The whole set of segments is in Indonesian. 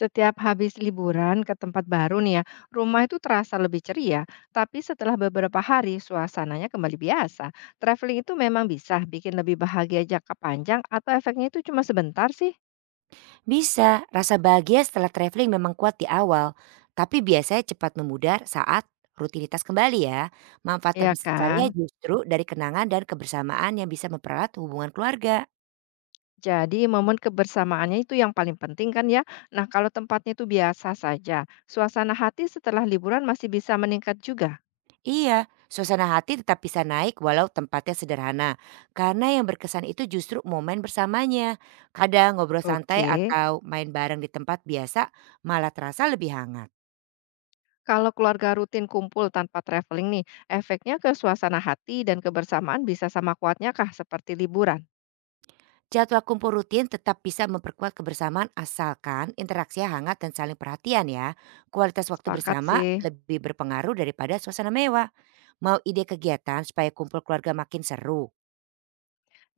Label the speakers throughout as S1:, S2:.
S1: Setiap habis liburan ke tempat baru nih ya, rumah itu terasa lebih ceria, tapi setelah beberapa hari suasananya kembali biasa. Traveling itu memang bisa bikin lebih bahagia jangka panjang atau efeknya itu cuma sebentar sih,
S2: Bisa, rasa bahagia setelah traveling memang kuat di awal, tapi biasanya cepat memudar saat rutinitas kembali ya. Manfaat
S1: ya kan?
S2: terbesarnya justru dari kenangan dan kebersamaan yang bisa mempererat hubungan keluarga.
S1: Jadi momen kebersamaannya itu yang paling penting kan ya. Nah, kalau tempatnya itu biasa saja, suasana hati setelah liburan masih bisa meningkat juga.
S2: Iya, suasana hati tetap bisa naik walau tempatnya sederhana, karena yang berkesan itu justru momen bersamanya. Kadang ngobrol santai
S1: Oke.
S2: atau main bareng di tempat biasa malah terasa lebih hangat.
S1: Kalau keluarga rutin kumpul tanpa traveling nih, efeknya ke suasana hati dan kebersamaan bisa sama kuatnya kah seperti liburan?
S2: Jadwal kumpul rutin tetap bisa memperkuat kebersamaan asalkan interaksi hangat dan saling perhatian ya. Kualitas waktu
S1: Sepakat
S2: bersama
S1: sih.
S2: lebih berpengaruh daripada suasana mewah. Mau ide kegiatan supaya kumpul keluarga makin seru?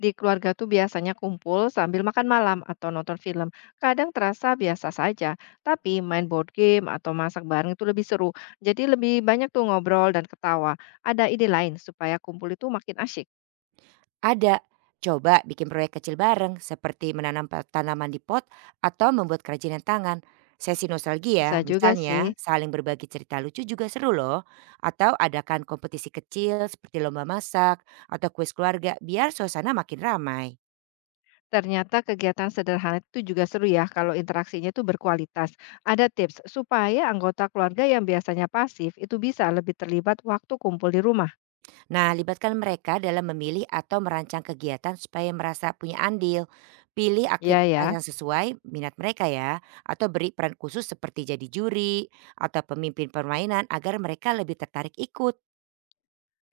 S1: Di keluarga tuh biasanya kumpul sambil makan malam atau nonton film. Kadang terasa biasa saja, tapi main board game atau masak bareng itu lebih seru. Jadi lebih banyak tuh ngobrol dan ketawa. Ada ide lain supaya kumpul itu makin asyik.
S2: Ada. Coba bikin proyek kecil bareng seperti menanam tanaman di pot atau membuat kerajinan tangan. Sesi
S1: Bisa
S2: nostalgia
S1: juga sih.
S2: misalnya saling berbagi cerita lucu juga seru loh. Atau adakan kompetisi kecil seperti lomba masak atau kuis keluarga biar suasana makin ramai.
S1: Ternyata kegiatan sederhana itu juga seru ya kalau interaksinya itu berkualitas. Ada tips supaya anggota keluarga yang biasanya pasif itu bisa lebih terlibat waktu kumpul di rumah.
S2: Nah, libatkan mereka dalam memilih atau merancang kegiatan supaya merasa punya andil. Pilih
S1: Iya ya,
S2: aktivitas yang sesuai minat mereka ya, atau beri peran khusus seperti jadi juri atau pemimpin permainan agar mereka lebih tertarik ikut.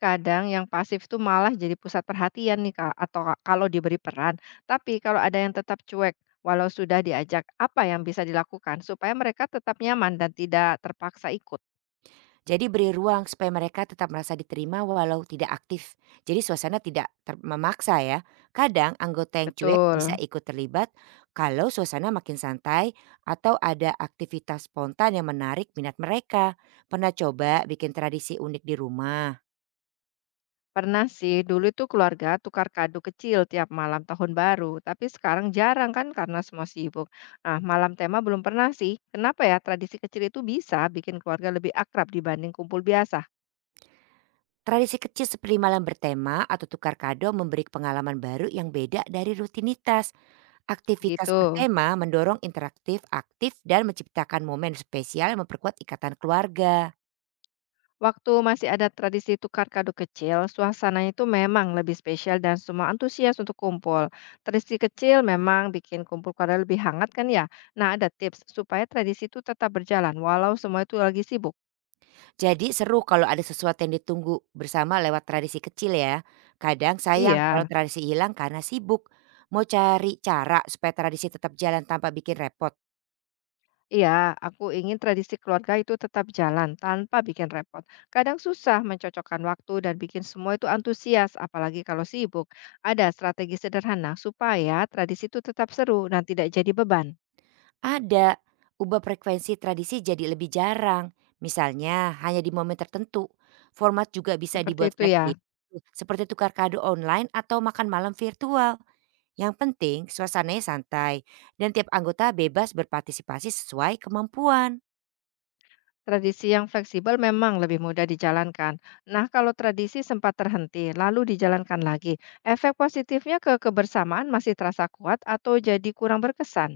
S1: kadang yang pasif itu malah jadi pusat perhatian nih Kak, atau kalau diberi peran. Tapi kalau ada yang tetap cuek walau sudah diajak, apa yang bisa dilakukan supaya mereka tetap nyaman dan tidak terpaksa ikut?
S2: Jadi beri ruang supaya mereka tetap merasa diterima walau tidak aktif. Jadi suasana tidak memaksa ya. Kadang anggota yang cuek bisa
S1: Betul.
S2: ikut terlibat kalau suasana makin santai atau ada aktivitas spontan yang menarik minat mereka. Pernah coba bikin tradisi unik di rumah?
S1: Pernah sih, dulu itu keluarga tukar kado kecil tiap malam tahun baru, tapi sekarang jarang kan karena semua sibuk. Nah, malam tema belum pernah sih. Kenapa ya tradisi kecil itu bisa bikin keluarga lebih akrab dibanding kumpul biasa?
S2: Tradisi kecil seperti malam bertema atau tukar kado memberi pengalaman baru yang beda dari rutinitas. Aktivitas
S1: Gitu.
S2: bertema mendorong interaktif, aktif, dan menciptakan momen spesial yang memperkuat ikatan keluarga.
S1: Waktu masih ada tradisi tukar kado kecil, suasananya itu memang lebih spesial dan semua antusias untuk kumpul. Tradisi kecil memang bikin kumpul keluarga lebih hangat kan ya? Nah, ada tips supaya tradisi itu tetap berjalan walau semua itu lagi sibuk.
S2: Jadi seru kalau ada sesuatu yang ditunggu bersama lewat tradisi kecil ya. Kadang sayang kalau
S1: Iya.
S2: tradisi hilang karena sibuk. Mau cari cara supaya tradisi tetap jalan tanpa bikin repot?
S1: Iya, aku ingin tradisi keluarga itu tetap jalan tanpa bikin repot. Kadang susah mencocokkan waktu dan bikin semua itu antusias, apalagi kalau sibuk. Ada strategi sederhana supaya tradisi itu tetap seru dan tidak jadi beban.
S2: Ada. Ubah frekuensi tradisi jadi lebih jarang. Misalnya hanya di momen tertentu. Format juga bisa
S1: Seperti
S2: dibuat
S1: itu ya.
S2: fleksibel. Seperti tukar kado online atau makan malam virtual. Yang penting suasananya santai dan tiap anggota bebas berpartisipasi sesuai kemampuan.
S1: Tradisi yang fleksibel memang lebih mudah dijalankan. Nah, kalau tradisi sempat terhenti lalu dijalankan lagi, efek positifnya ke kebersamaan masih terasa kuat atau jadi kurang berkesan?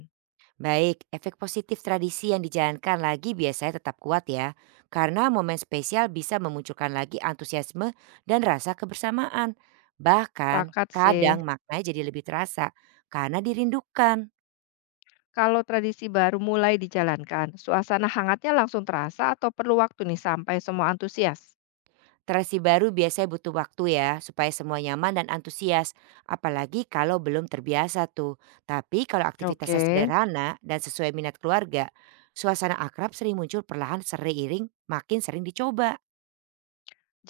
S2: Baik, efek positif tradisi yang dijalankan lagi biasanya tetap kuat ya, karena momen spesial bisa memunculkan lagi antusiasme dan rasa kebersamaan. Bahkan,
S1: Pakat sih.
S2: kadang maknanya jadi lebih terasa karena dirindukan.
S1: Kalau tradisi baru mulai dijalankan, suasana hangatnya langsung terasa atau perlu waktu nih sampai semua antusias?
S2: Tradisi baru biasanya butuh waktu ya, supaya semua nyaman dan antusias, apalagi kalau belum terbiasa tuh. Tapi kalau
S1: Oke.
S2: aktivitasnya sederhana dan sesuai minat keluarga, suasana akrab sering muncul perlahan seiring makin sering dicoba.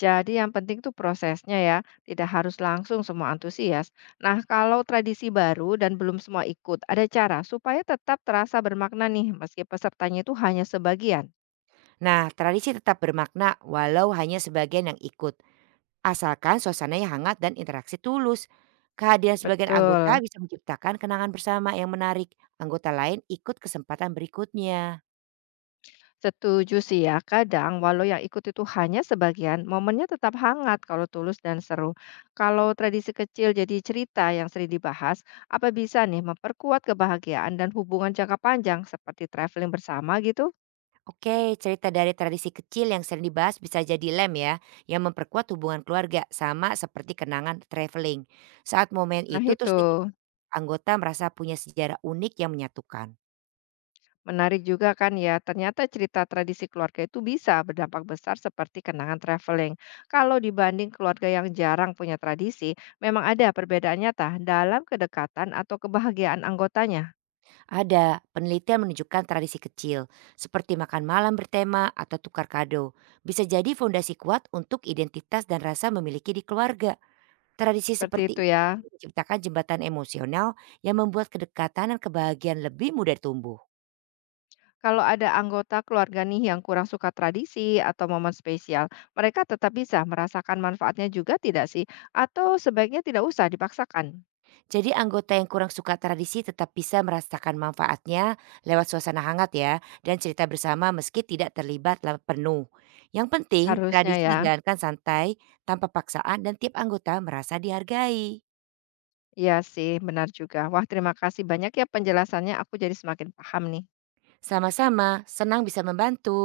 S1: Jadi yang penting tuh prosesnya ya, tidak harus langsung semua antusias. Nah, kalau tradisi baru dan belum semua ikut, ada cara supaya tetap terasa bermakna nih meski pesertanya itu hanya sebagian.
S2: Nah, tradisi tetap bermakna walau hanya sebagian yang ikut, asalkan suasananya hangat dan interaksi tulus. Kehadiran sebagian anggota
S1: Betul.
S2: bisa menciptakan kenangan bersama yang menarik. Anggota lain ikut kesempatan berikutnya.
S1: Setuju sih ya, kadang walau yang ikut itu hanya sebagian, momennya tetap hangat kalau tulus dan seru. Kalau tradisi kecil jadi cerita yang sering dibahas, apa bisa nih memperkuat kebahagiaan dan hubungan jangka panjang seperti traveling bersama gitu?
S2: Oke, cerita dari tradisi kecil yang sering dibahas bisa jadi lem ya, yang memperkuat hubungan keluarga sama seperti kenangan traveling. Saat momen
S1: Nah
S2: itu
S1: itu,
S2: terus diingat, anggota merasa punya sejarah unik yang menyatukan.
S1: menarik juga kan ya, ternyata cerita tradisi keluarga itu bisa berdampak besar seperti kenangan traveling. Kalau dibanding keluarga yang jarang punya tradisi, memang ada perbedaannya tah dalam kedekatan atau kebahagiaan anggotanya.
S2: Ada penelitian menunjukkan tradisi kecil, seperti makan malam bertema atau tukar kado, bisa jadi fondasi kuat untuk identitas dan rasa memiliki di keluarga. Tradisi
S1: Seperti
S2: seperti
S1: itu
S2: ini
S1: ya.
S2: menciptakan jembatan emosional yang membuat kedekatan dan kebahagiaan lebih mudah tumbuh.
S1: Kalau ada anggota keluarga nih yang kurang suka tradisi atau momen spesial, mereka tetap bisa merasakan manfaatnya juga tidak sih? Atau sebaiknya tidak usah dipaksakan?
S2: Jadi anggota yang kurang suka tradisi tetap bisa merasakan manfaatnya lewat suasana hangat ya, dan cerita bersama meski tidak terlibat penuh. Yang penting,
S1: Harusnya
S2: tradisi
S1: ya.
S2: dijalankan santai, tanpa paksaan dan tiap anggota merasa dihargai.
S1: Iya sih, benar juga. Wah, terima kasih banyak ya penjelasannya. Aku jadi semakin paham nih.
S2: Sama-sama, senang bisa membantu.